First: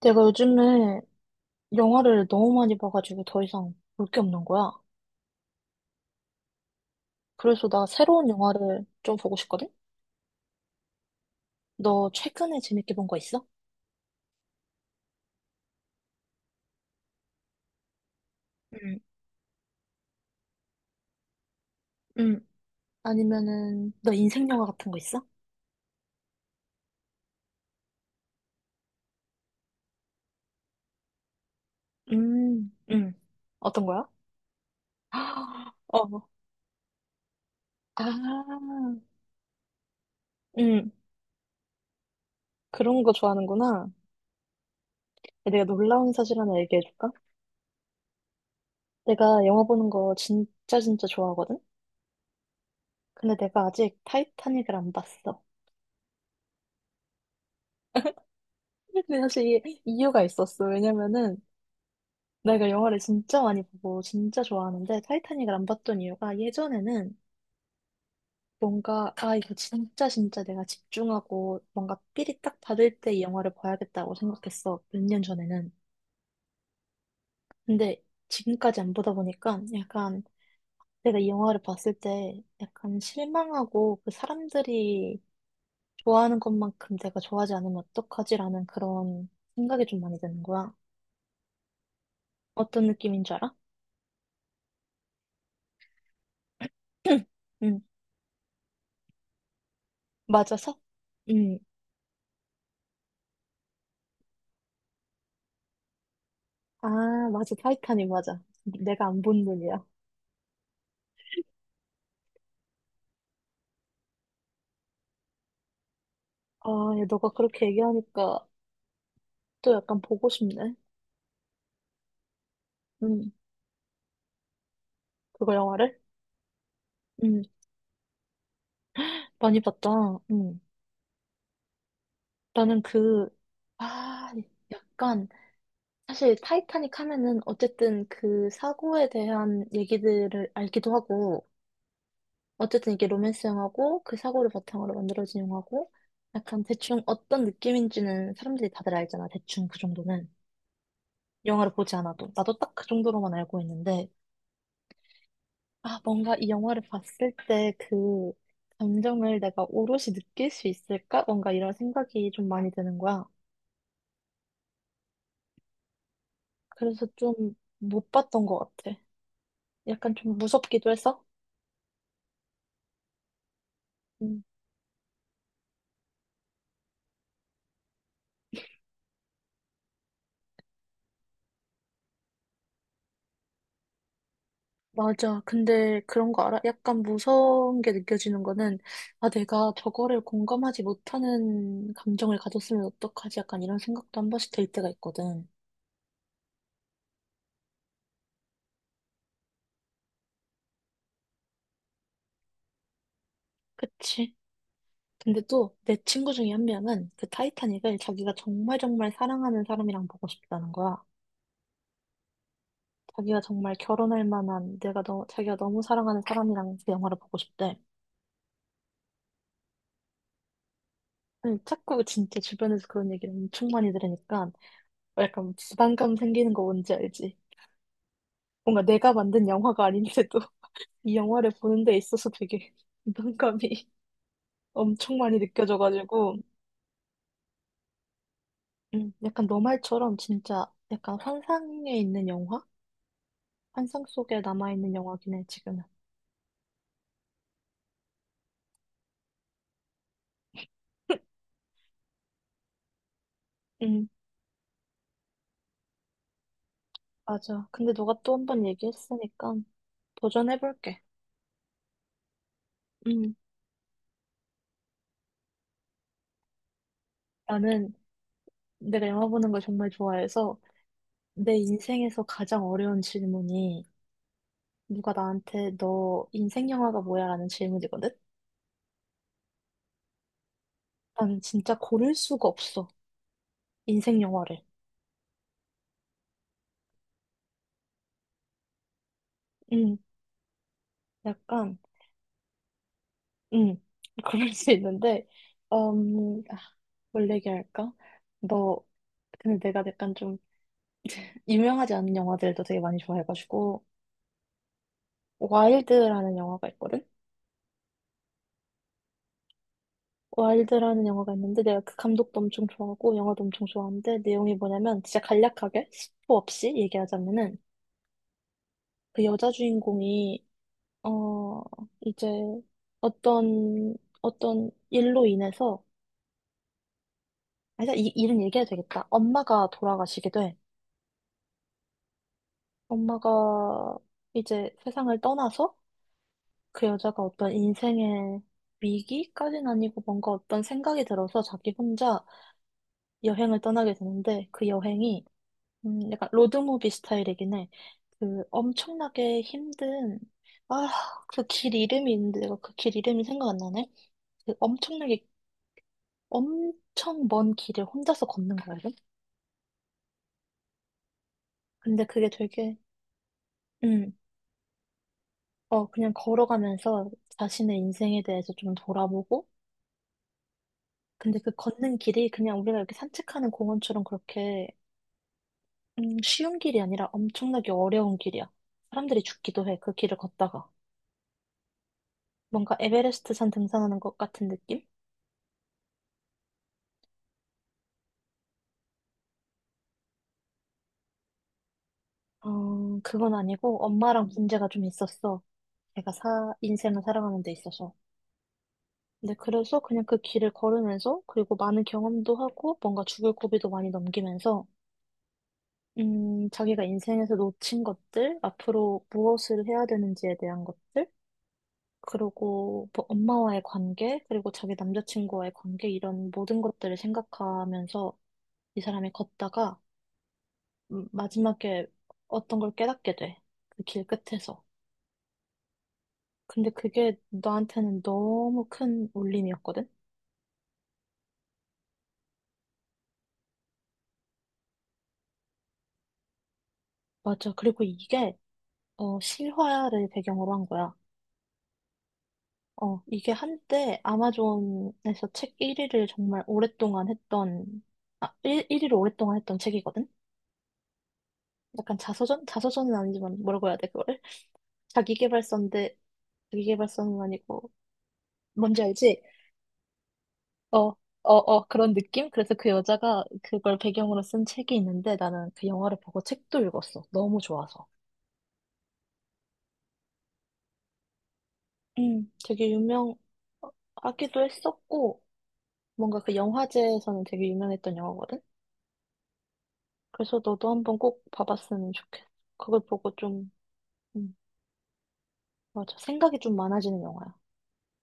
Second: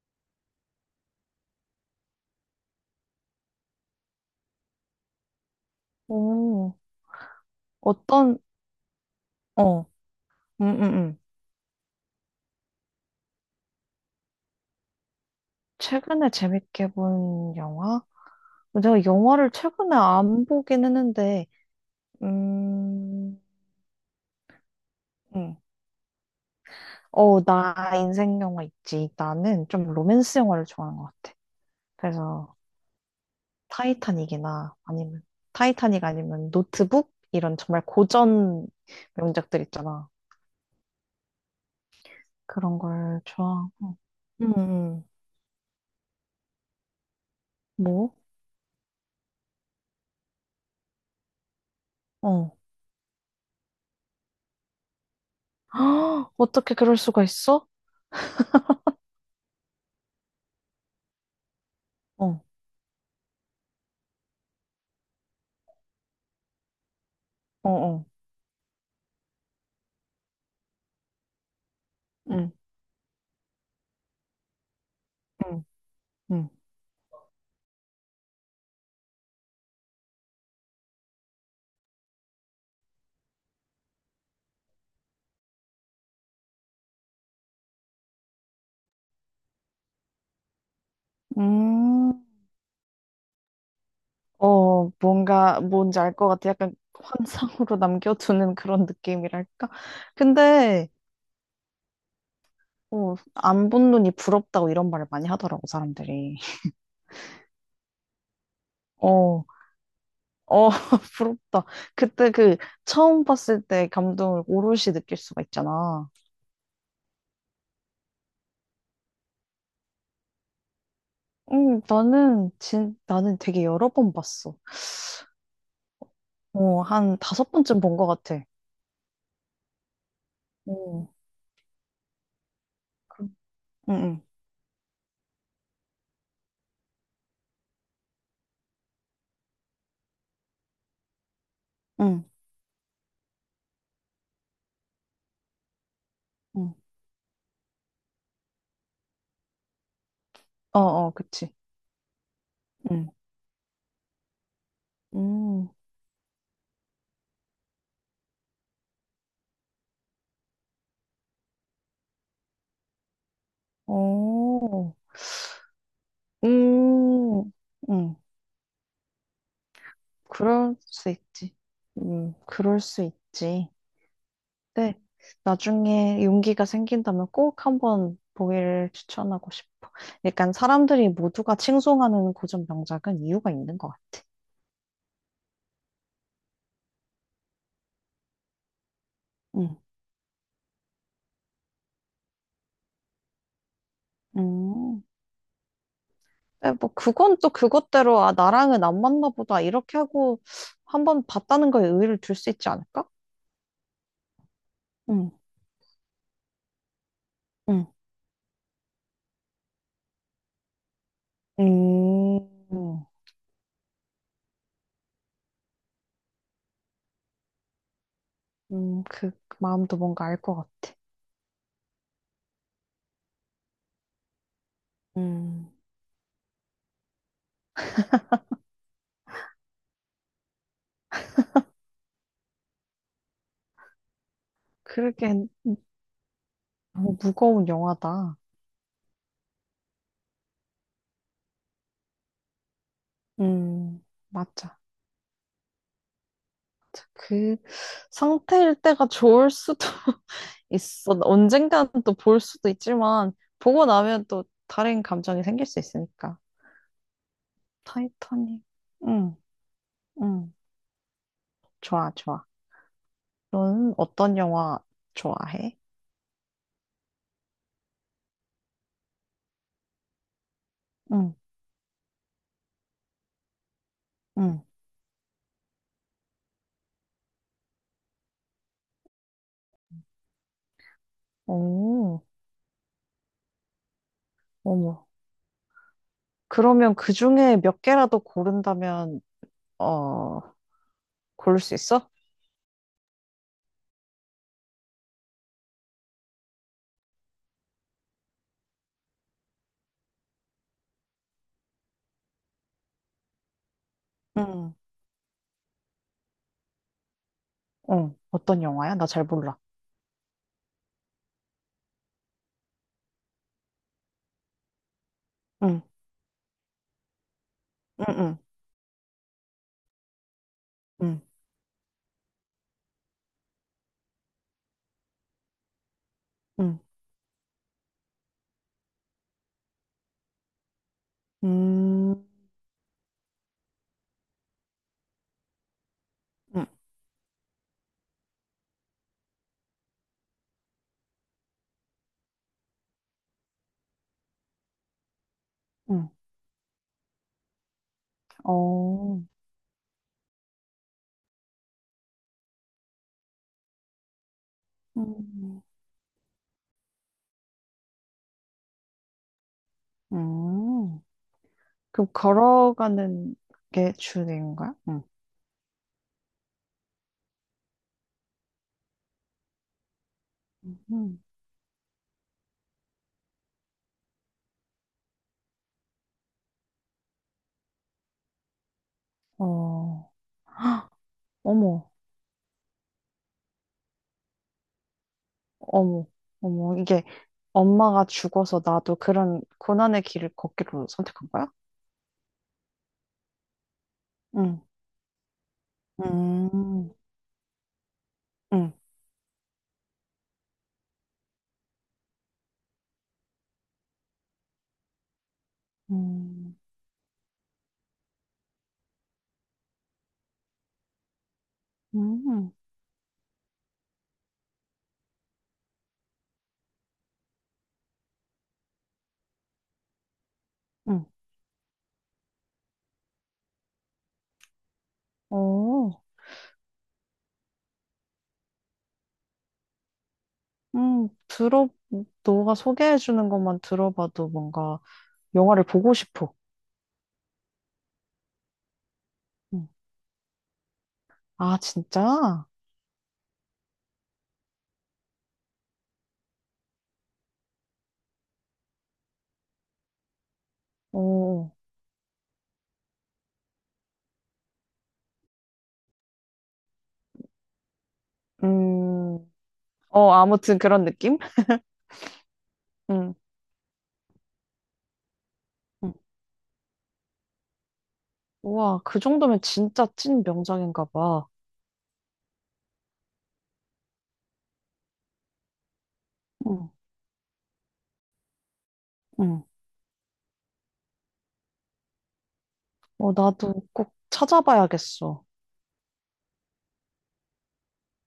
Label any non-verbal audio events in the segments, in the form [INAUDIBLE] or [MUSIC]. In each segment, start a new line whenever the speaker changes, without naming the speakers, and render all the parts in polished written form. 내가 요즘에 영화를 너무 많이 봐가지고 더 이상 볼 게 없는 거야.
오,
그래서 나 새로운
어떤,
영화를 좀 보고 싶거든?
어, 음, 음, 음.
너 최근에 재밌게 본 거 있어?
최근에 재밌게 본 영화?
응,
내가 영화를 최근에 안 보긴 했는데,
응.
음,
아니면은, 너 인생 영화 같은 거 있어?
음. 어, 나 인생 영화 있지. 나는 좀 로맨스 영화를 좋아하는 것 같아. 그래서
응. 어떤 거야?
타이타닉이나 아니면,
[GASPS]
타이타닉
어,
아니면 노트북? 이런 정말
아,
고전 명작들 있잖아.
응.
그런
그런 거
걸
좋아하는구나.
좋아하고. 음, 음.
내가 놀라운 사실 하나 얘기해줄까?
뭐?
내가 영화 보는 거 진짜 진짜 좋아하거든?
어.
근데 내가 아직 타이타닉을 안 봤어.
[GASPS] 어떻게 그럴 수가 있어?
근데 사실 이게 이유가 있었어. 왜냐면은,
어,
내가 영화를 진짜 많이 보고 진짜 좋아하는데 타이타닉을 안 봤던 이유가 예전에는
어, 어.
뭔가 아 이거 진짜 진짜 내가 집중하고 뭔가 필이
응,
딱 받을 때 이 영화를 봐야겠다고 생각했어 몇 년
응,
전에는.
응.
근데 지금까지 안 보다 보니까 약간 내가 이 영화를 봤을 때 약간 실망하고 그 사람들이 좋아하는 것만큼 내가 좋아하지 않으면 어떡하지라는 그런 생각이 좀 많이 드는 거야.
음,
어떤 느낌인 줄 알아?
뭔지 알 것 같아. 약간
[CLEARS THROAT]
환상으로
응.
남겨두는 그런 느낌이랄까?
맞아서?
근데,
응.
안 본 눈이 부럽다고 이런 말을 많이 하더라고, 사람들이.
아, 맞아. 타이타닉 맞아. 내가 안
어,
본 눈이야.
어, [LAUGHS] 부럽다. 그때 처음 봤을 때 감동을 오롯이 느낄 수가 있잖아.
아, 야, 너가 그렇게 얘기하니까 또 약간 보고 싶네.
응, 나는, 진,
응,
나는 되게 여러 번 봤어.
그거 영화를?
어, 한
응,
다섯 번쯤 본 것 같아.
많이 봤다. 응.
어,
나는
그,
그,
응,
아, 약간, 사실 타이타닉 하면은 어쨌든 그 사고에 대한 얘기들을 알기도 하고,
응, 응,
어쨌든 이게 로맨스 영화고, 그 사고를 바탕으로 만들어진 영화고, 약간
응.
대충 어떤 느낌인지는 사람들이 다들 알잖아. 대충 그 정도는.
어, 어, 그치.
영화를 보지 않아도. 나도 딱 그
응.
정도로만 알고 있는데,
음.
아, 뭔가 이 영화를 봤을 때 그 감정을 내가 오롯이 느낄 수 있을까? 뭔가 이런 생각이 좀 많이 드는 거야.
어,
그래서 좀
음,
못
음,
봤던 것 같아. 약간 좀
그럴
무섭기도
수
해서.
있지. 그럴 수 있지.
음,
네, 나중에 용기가 생긴다면 꼭 한번 보기를 추천하고 싶어. 약간 사람들이 모두가 칭송하는 고전 명작은 이유가 있는 것 같아.
맞아. 근데 그런 거 알아? 약간 무서운 게 느껴지는 거는, 아,
음,
내가 저거를 공감하지 못하는 감정을 가졌으면 어떡하지? 약간 이런 생각도 한 번씩 들 때가
음.
있거든.
네, 뭐 그건 또 그것대로 아 나랑은 안 맞나 보다 이렇게 하고 한번 봤다는 거에 의의를 둘 수 있지 않을까?
그치.
음,
근데 또 내 친구 중에 한 명은 그
음,
타이타닉을 자기가 정말 정말 사랑하는 사람이랑 보고 싶다는 거야.
음,
자기가 정말 결혼할 만한 내가 너, 자기가 너무 사랑하는 사람이랑 그 영화를 보고 싶대.
그 마음도 뭔가 알 것 같아.
아니, 자꾸 진짜 주변에서 그런 얘기를 엄청 많이 들으니까 약간
음,
부담감 생기는 거 뭔지 알지? 뭔가 내가 만든 영화가 아닌데도 [LAUGHS] 이 영화를 보는 데 있어서 되게 [LAUGHS] 부담감이 [LAUGHS] 엄청
그렇게
많이 느껴져가지고.
너무 무거운 영화다.
약간 너 말처럼 진짜 약간 환상에 있는 영화? 환상 속에
맞아.
남아있는 영화긴 해, 지금은.
그 상태일 때가 좋을 수도 [LAUGHS] 있어. 언젠가는 또 볼 수도 있지만 보고
응,
나면 또 다른 감정이 생길 수 있으니까.
맞아. 근데 너가 또 한
타이타닉.
번
응,
얘기했으니까
응.
도전해볼게.
좋아, 좋아.
응.
너는 어떤 영화 좋아해?
나는 내가 영화 보는 걸 정말 좋아해서
응,
내 인생에서 가장 어려운 질문이
응.
누가 나한테 너 인생 영화가 뭐야? 라는 질문이거든? 나는 진짜 고를
오,
수가 없어. 인생 영화를.
어머. 그러면 그 중에 몇 개라도 고른다면
음,
어, 고를 수
약간,
있어?
음, [LAUGHS] 그럴 수 있는데, 아, 뭘 얘기할까? 너, 근데 내가 약간 좀 유명하지 않은 영화들도 되게 많이 좋아해가지고,
응.
와일드라는 영화가 있거든?
어, 어떤 영화야? 나 잘 몰라.
와일드라는 영화가 있는데 내가 그 감독도 엄청 좋아하고 영화도 엄청 좋아하는데 내용이 뭐냐면 진짜
응,
간략하게 스포 없이 얘기하자면은
응, 응,
그 여자 주인공이
응,
어 이제 어떤 어떤 일로 인해서
응,
아니 이 일은 얘기해도 되겠다. 엄마가 돌아가시게 돼.
음,
엄마가 이제 세상을 떠나서
응,
그 여자가 어떤 인생의 위기까지는 아니고 뭔가 어떤 생각이 들어서 자기 혼자 여행을 떠나게 되는데 그 여행이
응,
약간 로드무비 스타일이긴 해. 그
어,
엄청나게 힘든, 아, 그 길 이름이 있는데 내가 그 길 이름이 생각 안 나네? 그 엄청나게,
음,
엄청 먼 길을 혼자서 걷는 거거든?
음. 그럼
근데 그게 되게,
걸어가는 게
음,
주인공인가요? 응,
어, 그냥 걸어가면서 자신의 인생에 대해서 좀 돌아보고,
음,
근데 그 걷는 길이 그냥 우리가 이렇게 산책하는 공원처럼 그렇게, 쉬운 길이 아니라 엄청나게 어려운 길이야. 사람들이 죽기도 해, 그
어,
길을
[GASPS]
걷다가.
헉, 어머,
뭔가 에베레스트 산 등산하는 것 같은 느낌?
어머, 어머, 이게 엄마가 죽어서 나도 그런 고난의 길을 걷기로 선택한 거야?
어, 그건 아니고 엄마랑
응,
문제가 좀 있었어. 제가
음,
인생을 살아가는 데 있어서.
응,
근데 그래서 그냥 그 길을 걸으면서 그리고 많은 경험도 하고 뭔가 죽을 고비도 많이 넘기면서
음,
자기가 인생에서 놓친 것들, 앞으로 무엇을 해야 되는지에 대한 것들,
응, 응,
그리고 뭐 엄마와의 관계, 그리고 자기 남자친구와의 관계 이런 모든 것들을 생각하면서 이 사람이 걷다가
음,
마지막에 어떤 걸 깨닫게 돼. 그 길 끝에서.
어.
근데 그게 나한테는 너무 큰 울림이었거든?
음, 들어, 너가 소개해주는 것만 들어봐도 뭔가 영화를 보고 싶어.
맞아. 그리고 이게, 어,
음.
실화를 배경으로 한 거야.
아, 진짜?
어, 이게 한때 아마존에서 책 1위를 정말 오랫동안 했던, 1위를 오랫동안 했던 책이거든?
어,
약간 자서전? 자서전은 아니지만 뭐라고 해야 돼, 그거를? 자기계발서인데, 자기계발서는 아니고, 뭔지
음,
알지?
아무튼
어,
그런
어,
느낌?
어, 그런 느낌? 그래서 그
음,
여자가 그걸 배경으로 쓴 책이 있는데 나는 그
음.
영화를 보고 책도 읽었어. 너무 좋아서.
우와, 그 정도면 진짜 찐 명작인가 봐.
되게 유명하기도 했었고, 뭔가 그
음,
영화제에서는 되게 유명했던 영화거든?
음.
그래서 너도 한번 꼭 봐봤으면 좋겠어. 그걸
어,
보고 좀,
나도 꼭
음,
찾아봐야겠어.
맞아. 생각이 좀 많아지는 영화야.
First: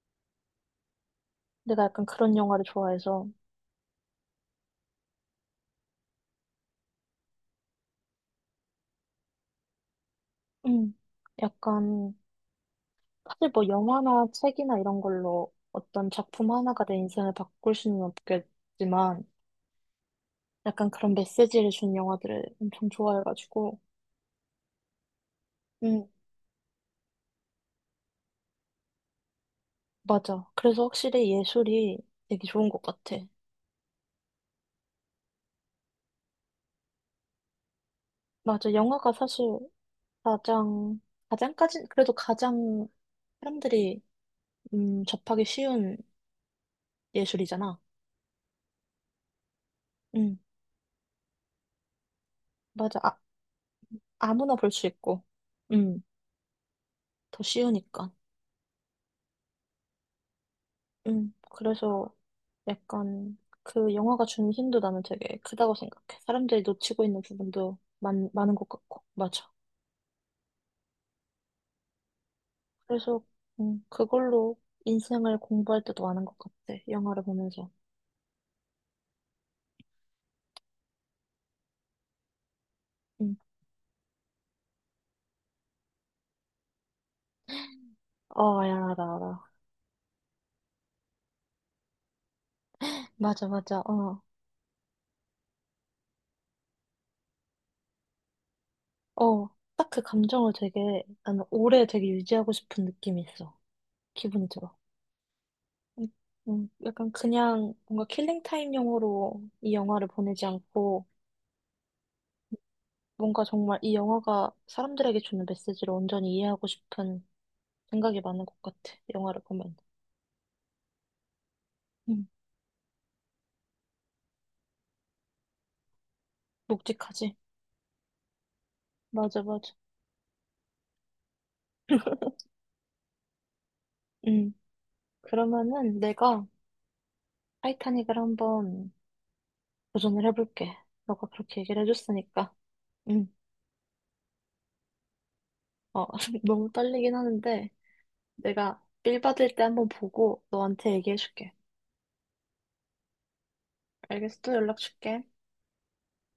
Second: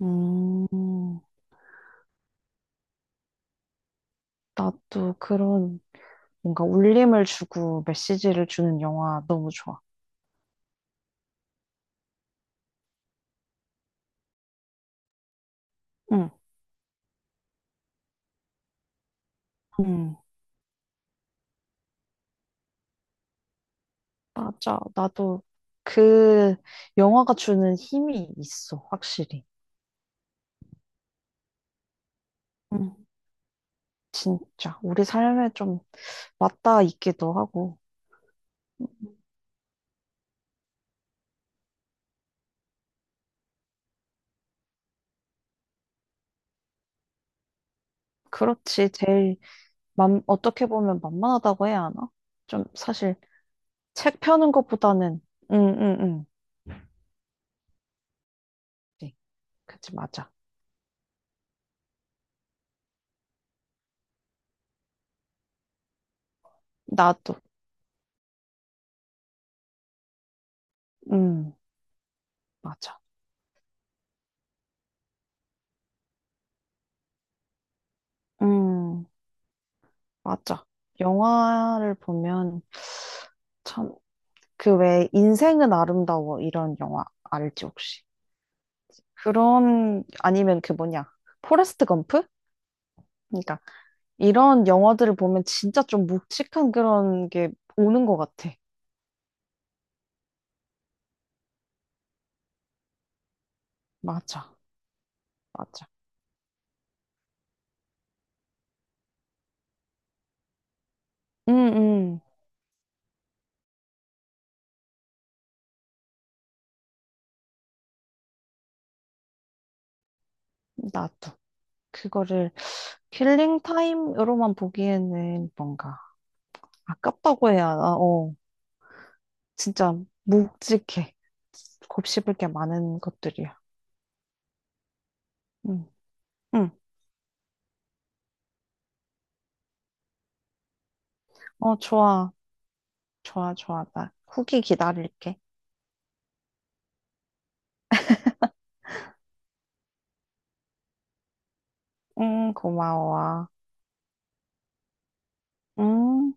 음,
내가 약간 그런 영화를 좋아해서,
나도 그런 뭔가 울림을 주고 메시지를 주는 영화 너무 좋아.
음, 약간, 사실 뭐 영화나 책이나 이런 걸로 어떤
응,
작품 하나가 내 인생을 바꿀 수는 없겠지만,
음.
약간 그런 메시지를 준 영화들을 엄청 좋아해가지고,
맞아. 나도
음,
그 영화가 주는 힘이 있어, 확실히.
맞아. 그래서 확실히 예술이 되게 좋은 것
응.
같아.
진짜. 우리 삶에 좀 맞닿아 있기도 하고.
맞아. 영화가 사실 가장, 가장까지, 그래도 가장 사람들이, 접하기 쉬운 예술이잖아.
그렇지. 제일,
응,
어떻게 보면 만만하다고 해야 하나? 좀
맞아.
사실
아,
책 펴는
아무나 볼 수
것보다는,
있고,
응, 응,
응,
응.
더 쉬우니까.
그치, 그치, 맞아.
응, 그래서 약간 그 영화가 준 힘도 나는 되게 크다고 생각해. 사람들이 놓치고 있는
나도,
부분도 많은 것 같고, 맞아.
응, 맞아.
그래서, 그걸로 인생을 공부할 때도 많은 것 같아. 영화를 보면서.
응, 맞아. 영화를 보면
응,
참, 그 왜 인생은 아름다워 이런 영화 알지, 혹시?
어, 알아, 알아, 알아.
그런 아니면 그 뭐냐 포레스트 검프?
맞아,
그러니까
맞아, 어.
이런 영화들을 보면 진짜 좀 묵직한 그런 게 오는 것 같아.
어, 딱 그 감정을 되게, 나는 오래 되게 유지하고 싶은 느낌이 있어. 기분이
맞아,
들어.
맞아.
음, 약간 그냥 뭔가 킬링타임용으로 이 영화를 보내지 않고,
응 응
뭔가 정말 이 영화가 사람들에게 주는 메시지를 온전히 이해하고 싶은 생각이 많은 것 같아. 영화를 보면.
나도
음,
그거를 킬링 타임으로만 보기에는 뭔가
묵직하지?
아깝다고 해야 하나? 어,
맞아, 맞아.
진짜 묵직해.
[LAUGHS]
곱씹을 게 많은 것들이야.
음,
응,
그러면은 내가
응.
타이타닉을 한번 도전을 해볼게. 너가 그렇게
어,
얘기를
좋아,
해줬으니까. 음,
좋아, 좋아. 나 후기 기다릴게.
어, [LAUGHS] 너무 떨리긴 하는데. 내가 빌 받을 때 한번 보고 너한테 얘기해줄게.
응, 고마워.
알겠어? 또 연락 줄게.
음.